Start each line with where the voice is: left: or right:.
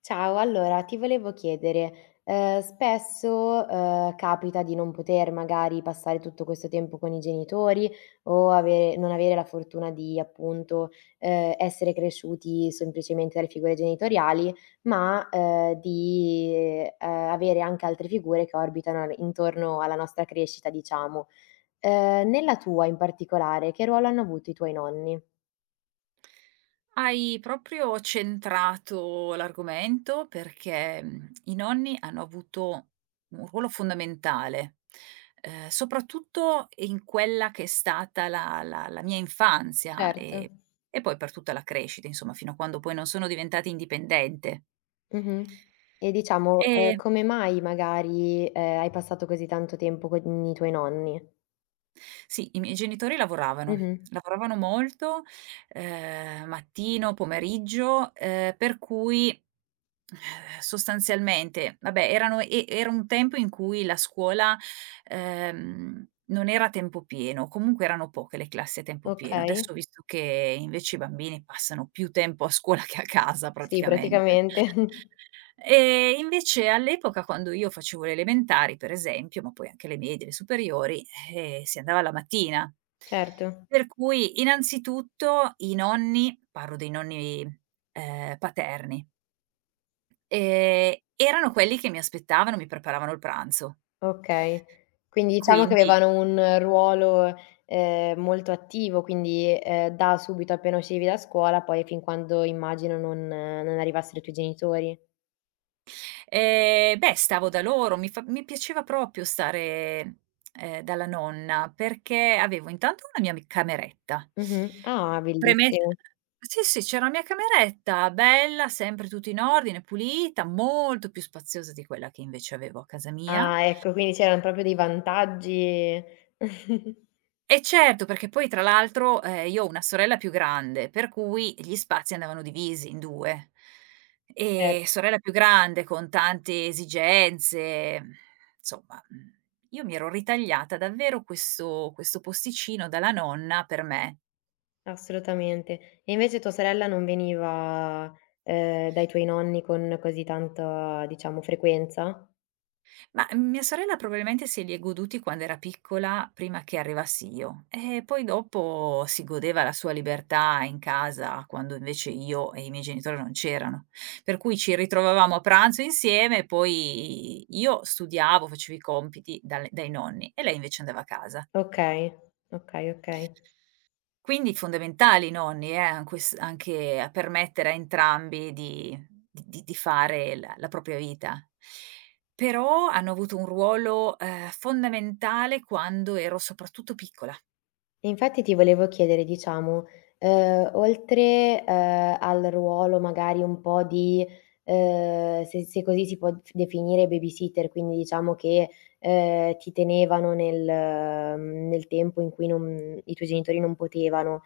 left: Ciao, allora ti volevo chiedere, spesso, capita di non poter magari passare tutto questo tempo con i genitori o ave non avere la fortuna di, appunto, essere cresciuti semplicemente dalle figure genitoriali, ma, di, avere anche altre figure che orbitano al intorno alla nostra crescita, diciamo. Nella tua in particolare, che ruolo hanno avuto i tuoi nonni?
right: Hai proprio centrato l'argomento perché, i nonni hanno avuto un ruolo fondamentale, soprattutto in quella che è stata la mia infanzia
left: Certo.
right: e poi per tutta la crescita, insomma, fino a quando poi non sono diventata indipendente.
left: Mh-mh. E diciamo,
right: E
left: come mai magari, hai passato così tanto tempo con i tuoi nonni?
right: Sì, i miei genitori lavoravano,
left: Mh-mh.
right: lavoravano molto, mattino, pomeriggio, per cui, sostanzialmente vabbè era un tempo in cui la scuola, non era a tempo pieno, comunque erano poche le classi a tempo pieno.
left: Okay.
right: Adesso ho visto che invece i bambini passano più tempo a scuola che a casa
left: Sì,
right: praticamente.
left: praticamente.
right: Invece all'epoca quando io facevo le elementari per esempio, ma poi anche le medie, le superiori, si andava la mattina.
left: Certo.
right: Per cui innanzitutto i nonni, parlo dei nonni, paterni, erano quelli che mi aspettavano, mi preparavano il pranzo.
left: Okay. Quindi diciamo che
right: Quindi
left: avevano un ruolo, molto attivo, quindi, da subito appena uscivi da scuola, poi fin quando immagino non arrivassero i tuoi genitori.
right: beh, stavo da loro, mi piaceva proprio stare, dalla nonna perché avevo intanto una mia mi cameretta.
left: Mh-mh. Ah,
right: Premessa,
left: bellissimo.
right: sì, sì, c'è la mia cameretta, bella, sempre tutto in ordine, pulita, molto più spaziosa di quella che invece avevo a casa mia.
left: Ah, ecco, quindi c'erano proprio dei vantaggi.
right: E certo, perché poi tra l'altro, io ho una sorella più grande, per cui gli spazi andavano divisi in 2.
left: Cer
right: Sorella più grande con tante esigenze, insomma, io mi ero ritagliata davvero questo posticino dalla nonna per me.
left: Assolutamente. E invece tua sorella non veniva, dai tuoi nonni con così tanta, diciamo, frequenza?
right: Ma, mia sorella probabilmente se li è goduti quando era piccola, prima che arrivassi io, e poi dopo si godeva la sua libertà in casa, quando invece io e i miei genitori non c'erano. Per cui ci ritrovavamo a pranzo insieme, poi io studiavo, facevo i compiti dal dai nonni e lei invece andava a casa.
left: Okay, okay, okay.
right: Quindi fondamentali i nonni, an ques anche a permettere a entrambi di fare la propria vita. Però hanno avuto un ruolo, fondamentale quando ero soprattutto piccola.
left: Infatti ti volevo chiedere, diciamo, oltre, al ruolo magari un po' di, se così si può d definire babysitter, quindi diciamo che, ti tenevano nel mhmm, nel tempo in cui non i tuoi genitori non potevano.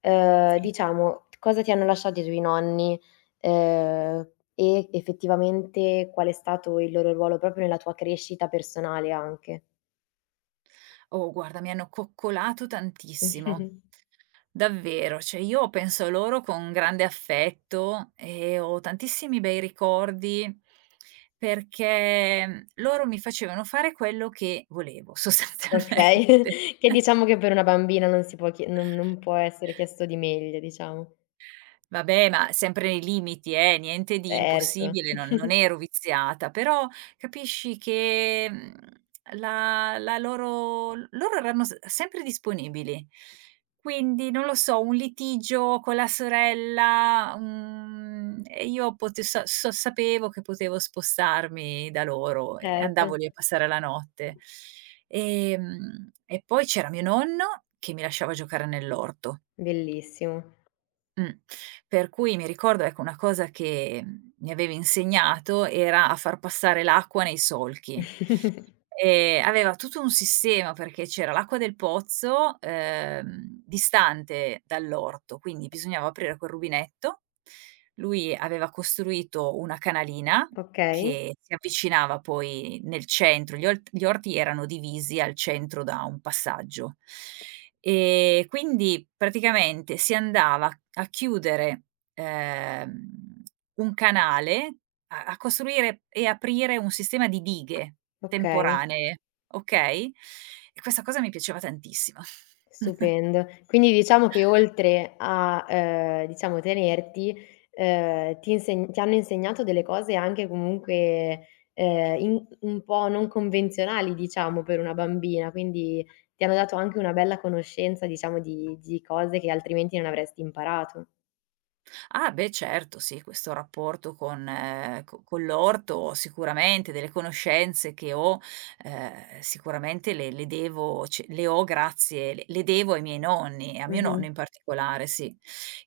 left: Ehm,
right: Sì.
left: diciamo, cosa ti hanno lasciato i tuoi nonni, ehm, e effettivamente qual è stato il loro ruolo proprio nella tua crescita personale anche?
right: Oh, guarda, mi hanno coccolato tantissimo, davvero. Cioè, io penso a loro con grande affetto e ho tantissimi bei ricordi perché, loro mi facevano fare quello che volevo sostanzialmente.
left: Okay, che diciamo che per una bambina non si può chie non può essere chiesto di meglio, diciamo.
right: Vabbè, ma sempre nei limiti niente di
left: Certo,
right: impossibile, non non ero viziata, però capisci che, la la loro erano s sempre disponibili. Quindi, non lo so, un litigio con la sorella, e io pote sa so sapevo che potevo spostarmi da loro e
left: certo,
right: andavo lì a passare la notte. E poi c'era mio nonno che mi lasciava giocare nell'orto.
left: bellissimo.
right: Mh. Per cui mi ricordo, ecco, una cosa che, mi avevi insegnato era a far passare l'acqua nei solchi. Aveva tutto un sistema perché c'era l'acqua del pozzo, distante dall'orto, quindi bisognava aprire quel rubinetto. Lui aveva costruito una canalina
left: Okay,
right: che si avvicinava poi nel centro, gli orti erano divisi al centro da un passaggio. E quindi praticamente si andava a chiudere, ehm, un canale, a costruire e aprire un sistema di dighe.
left: okay.
right: Temporanee, okay? E questa cosa mi piaceva tantissimo.
left: Stupendo. Quindi diciamo che oltre a, diciamo tenerti, ti hanno insegnato delle cose anche comunque, in un po' non convenzionali diciamo per una bambina, quindi ti hanno dato anche una bella conoscenza diciamo di cose che altrimenti non avresti imparato.
right: Ah beh certo sì, questo rapporto con co con l'orto sicuramente, delle conoscenze che ho, sicuramente le devo ce le ho grazie le devo ai miei nonni, e a mio
left: Mh-mh.
right: nonno in particolare, sì.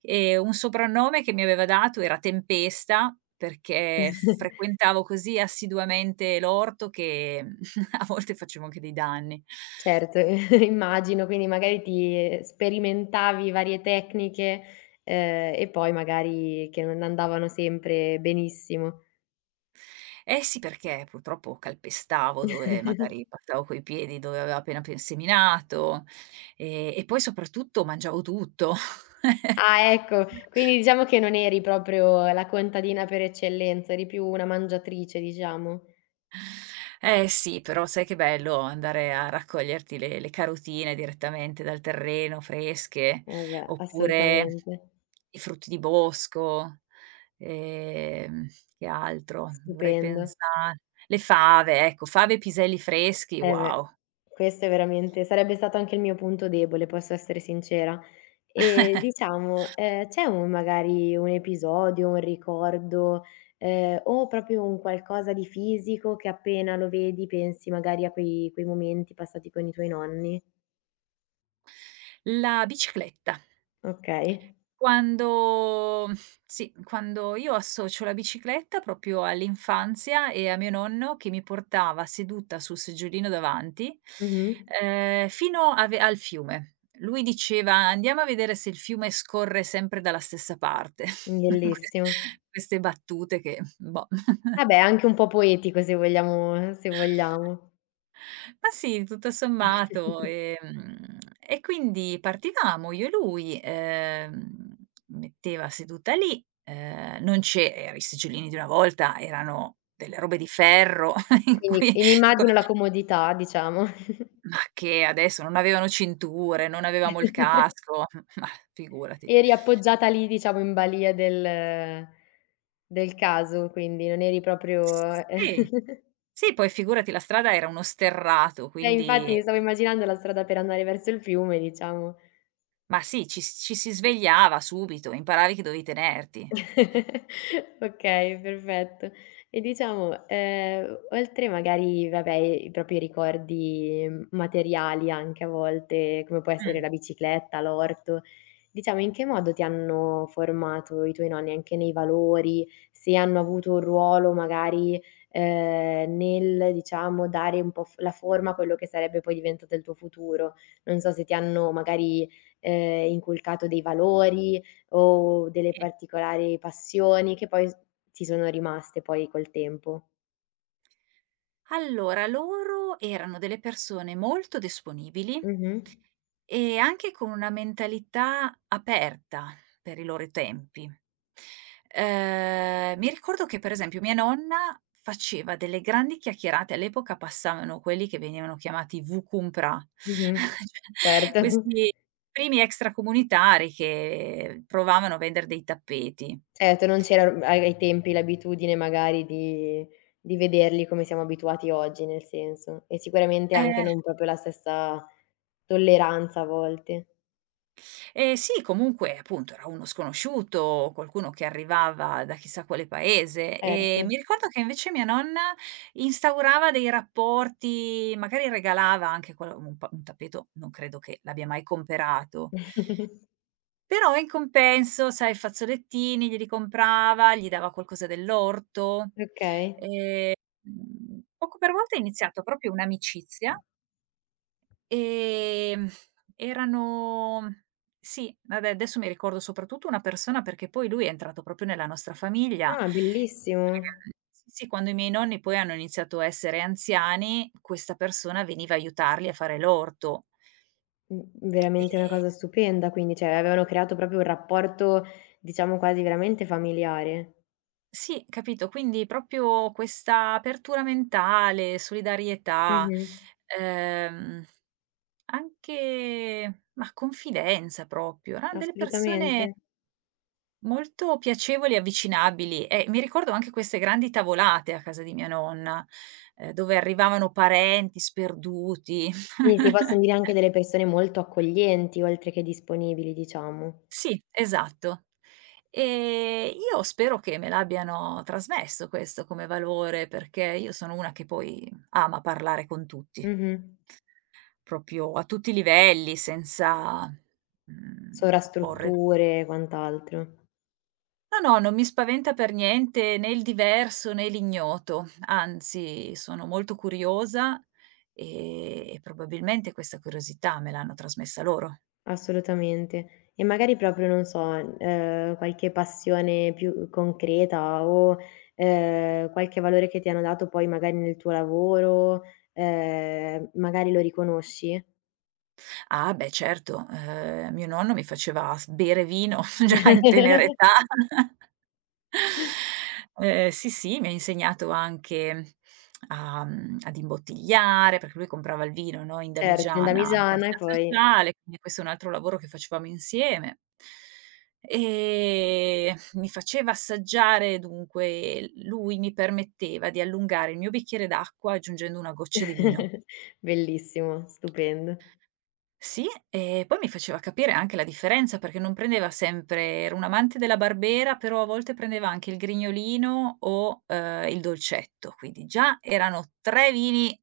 right: E un soprannome che mi aveva dato era Tempesta, perché frequentavo così assiduamente l'orto che a volte facevo anche dei danni.
left: Certo, immagino, quindi magari ti sperimentavi varie tecniche, e poi magari che non andavano sempre benissimo.
right: Eh sì, perché purtroppo calpestavo dove magari passavo coi piedi, dove aveva appena pe seminato, e poi soprattutto mangiavo tutto.
left: Ah, ecco. Quindi diciamo che non eri proprio la contadina per eccellenza, eri più una mangiatrice, diciamo.
right: Eh sì, però sai che bello andare a raccoglierti le carotine direttamente dal terreno, fresche,
left: Eh beh,
right: oppure
left: assolutamente.
right: i frutti di bosco, ehm, che altro? Dovrei
left: Stupendo.
right: pensa le fave, ecco, fave e piselli freschi,
left: Eh beh,
right: wow.
left: questo è veramente sarebbe stato anche il mio punto debole, posso essere sincera. E diciamo, c'è un magari un episodio, un ricordo, o proprio un qualcosa di fisico che appena lo vedi pensi magari a quei momenti passati con i tuoi nonni?
right: La bicicletta.
left: Okay.
right: Quando sì, quando io associo la bicicletta proprio all'infanzia e a mio nonno che mi portava seduta sul seggiolino davanti,
left: Mh-mh.
right: fino a ve al fiume. Lui diceva: "Andiamo a vedere se il fiume scorre sempre dalla stessa parte". Ques
left: Bellissimo.
right: queste battute che boh.
left: Eh beh, anche un po' poetico se vogliamo.
right: Ma sì, tutto sommato, e quindi partivamo io e lui, metteva seduta lì, non c'e i sigillini di una volta erano delle robe di ferro in
left: Quindi
right: cui
left: e mi
right: co
left: immagino la comodità, diciamo.
right: ma che adesso non avevano cinture, non avevamo il casco, ma figurati.
left: Eri appoggiata lì, diciamo, in balia del caso, quindi non eri proprio.
right: Sì, sì, poi figurati la strada era uno sterrato,
left: Eh, infatti
right: quindi
left: mi stavo immaginando la strada per andare verso il fiume, diciamo.
right: ma sì, ci si svegliava subito, imparavi che dovevi tenerti.
left: Okay, perfetto. E diciamo, oltre magari, vabbè, i propri ricordi, mhmm, materiali anche a volte, come può essere la
right: Mh,
left: bicicletta, l'orto, diciamo in che modo ti hanno formato i tuoi nonni, anche nei valori, se hanno avuto un ruolo magari, nel, diciamo, dare un po' f la forma a quello che sarebbe poi diventato il tuo futuro. Non so se ti hanno magari, inculcato dei valori, o delle
right: sì.
left: particolari passioni che poi s ti sono rimaste poi col tempo.
right: Allora, loro erano delle persone molto disponibili
left: Mh-mh.
right: e anche con una mentalità aperta per i loro tempi. Mi ricordo che per esempio mia nonna faceva delle grandi chiacchierate, all'epoca passavano quelli che venivano chiamati "wukumpra",
left: Mh-mh.
right: cioè
left: Certo.
right: questi primi extracomunitari che provavano a vendere dei tappeti.
left: Certo, non c'era a ai tempi l'abitudine magari di vederli come siamo abituati oggi, nel senso. E sicuramente anche
right: Eh.
left: non proprio la stessa tolleranza a volte.
right: Eh sì, comunque appunto era uno sconosciuto, qualcuno che arrivava da chissà quale paese e
left: Certo.
right: mi ricordo che invece mia nonna instaurava dei rapporti, magari regalava anche quello un tappeto non credo che l'abbia mai comperato, però in compenso, sai, fazzolettini glieli comprava, gli dava qualcosa dell'orto.
left: Okay.
right: Ehm, poco per volta è iniziato proprio un'amicizia. Ehm, erano sì, vabbè adesso mi ricordo soprattutto una persona perché poi lui è entrato proprio nella nostra famiglia.
left: Ah, bellissimo.
right: Sì, sì, quando i miei nonni poi hanno iniziato a essere anziani, questa persona veniva a aiutarli a fare l'orto.
left: Mh,
right: Ehm,
left: veramente una cosa stupenda quindi, cioè avevano creato proprio un rapporto, diciamo quasi veramente familiare.
right: sì, capito, quindi proprio questa apertura mentale, solidarietà,
left: Mh-mh.
right: ehm, anche, mah, confidenza proprio. Eran delle persone
left: Assolutamente.
right: molto piacevoli e avvicinabili e mi ricordo anche queste grandi tavolate a casa di mia nonna, dove arrivavano parenti sperduti.
left: Quindi si possono dire anche delle persone molto accoglienti, oltre che disponibili, diciamo.
right: Sì, esatto. Io spero che me l'abbiano trasmesso questo come valore, perché io sono una che poi ama parlare con tutti,
left: Mh-mh.
right: proprio a tutti i livelli senza, porre.
left: Sovrastrutture e quant'altro.
right: No, no, non mi spaventa per niente né il diverso né l'ignoto, anzi sono molto curiosa, e probabilmente questa curiosità me l'hanno trasmessa loro.
left: Assolutamente. E magari proprio, non so, qualche passione più concreta o, qualche valore che ti hanno dato poi magari nel tuo lavoro, magari lo riconosci?
right: Ah beh certo, mio nonno mi faceva s bere vino già in tenera età. Sì, sì, mi ha insegnato anche a ad imbottigliare, perché lui comprava il vino, no, in
left: Certo, in
right: damigiana alla
left: damigiana e
right: cantina
left: poi.
right: sociale, quindi questo è un altro lavoro che facevamo insieme. Mi faceva assaggiare dunque lui mi permetteva di allungare il mio bicchiere d'acqua aggiungendo una goccia di vino.
left: Bellissimo, stupendo.
right: Sì, e poi mi faceva capire anche la differenza perché non prendeva sempre era un amante della Barbera, però a volte prendeva anche il Grignolino o, il Dolcetto, quindi già erano 3 vini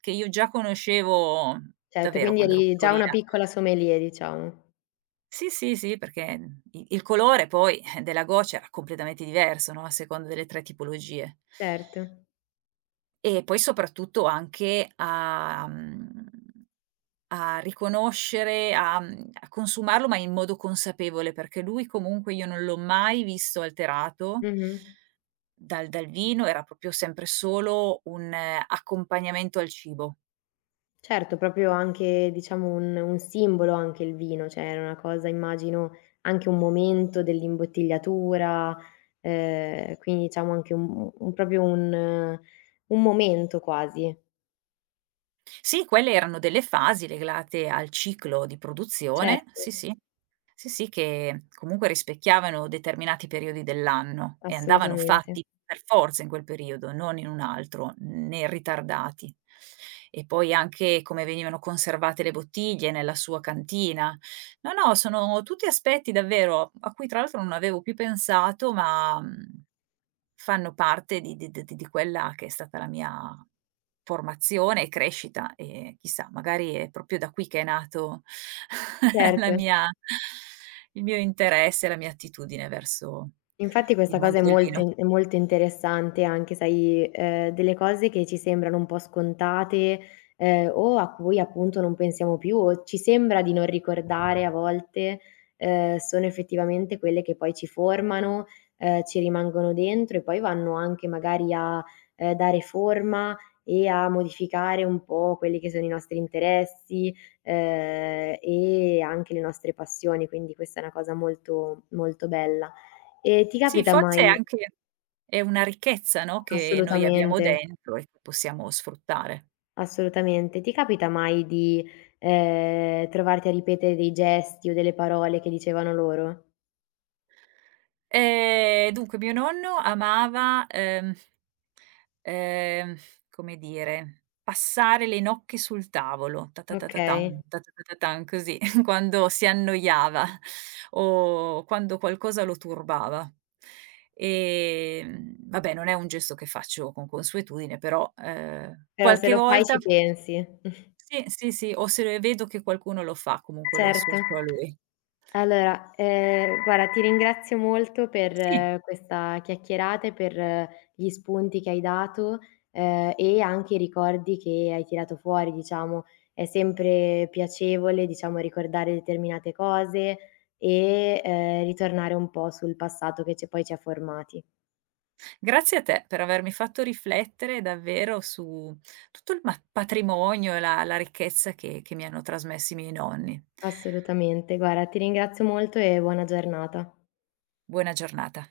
right: che io già conoscevo
left: Certo,
right: davvero
left: quindi
right: quando ero
left: eri già una
right: piccolina.
left: piccola sommelier diciamo.
right: Sì, sì, sì, perché, i il colore poi, della goccia era completamente diverso, no, a seconda delle 3 tipologie.
left: Certo.
right: E poi soprattutto anche a riconoscere, a a consumarlo, ma in modo consapevole, perché lui comunque io non l'ho mai visto alterato
left: Mh-mh.
right: dal vino, era proprio sempre solo un accompagnamento al cibo.
left: Certo, proprio anche diciamo un simbolo anche il vino, cioè era una cosa immagino anche un momento dell'imbottigliatura, quindi diciamo anche un proprio un momento quasi.
right: Sì, quelle erano delle fasi legate al ciclo di produzione,
left: Certo,
right: sì, sì. Sì, sì, che comunque rispecchiavano determinati periodi dell'anno e andavano
left: assolutamente.
right: fatti per forza in quel periodo, non in un altro, né ritardati. E poi anche come venivano conservate le bottiglie nella sua cantina. No, no, sono tutti aspetti davvero a cui tra l'altro non avevo più pensato, ma, mhmm fanno parte di d d di quella che è stata la mia formazione e crescita e chissà, magari è proprio da qui che è nato la
left: Certo.
right: mia il mio interesse, la mia attitudine verso
left: Infatti
right: il
left: questa cosa è
right: mondo del
left: molto
right: vino.
left: in è molto interessante anche, sai, delle cose che ci sembrano un po' scontate, o a cui appunto non pensiamo più o ci sembra di non ricordare a volte, sono effettivamente quelle che poi ci formano, ci rimangono dentro e poi vanno anche magari a, dare forma e a modificare un po' quelli che sono i nostri interessi, e anche le nostre passioni, quindi questa è una cosa molto, molto bella. E ti
right: Sì,
left: capita mai
right: forse è una ricchezza, no, che noi abbiamo
left: Assolutamente,
right: dentro e che possiamo sfruttare.
left: assolutamente. Ti capita mai di, trovarti a ripetere dei gesti o delle parole che dicevano loro?
right: Dunque mio nonno amava, Ehm, come dire, passare le nocche sul tavolo, ta ta ta ta
left: Okay,
right: tan, ta ta ta ta tan, così, quando si annoiava o quando qualcosa lo turbava. Vabbè, non è un gesto che faccio con consuetudine, però,
left: però se
right: qualche
left: lo fai
right: volta
left: ci pensi.
right: sì, sì, sì, o se vedo che qualcuno lo fa, comunque lo
left: Certo.
right: associo a lui.
left: Allora, guarda ti ringrazio molto per
right: Sì.
left: questa chiacchierata e per gli spunti che hai dato, e anche i ricordi che hai tirato fuori, diciamo. È sempre piacevole, diciamo, ricordare determinate cose e, ritornare un po' sul passato che ci ha formati.
right: Grazie a te per avermi fatto riflettere davvero su tutto il patrimonio e la ricchezza che mi hanno trasmesso i miei nonni.
left: Assolutamente. Guarda, ti ringrazio molto e buona giornata.
right: Buona giornata.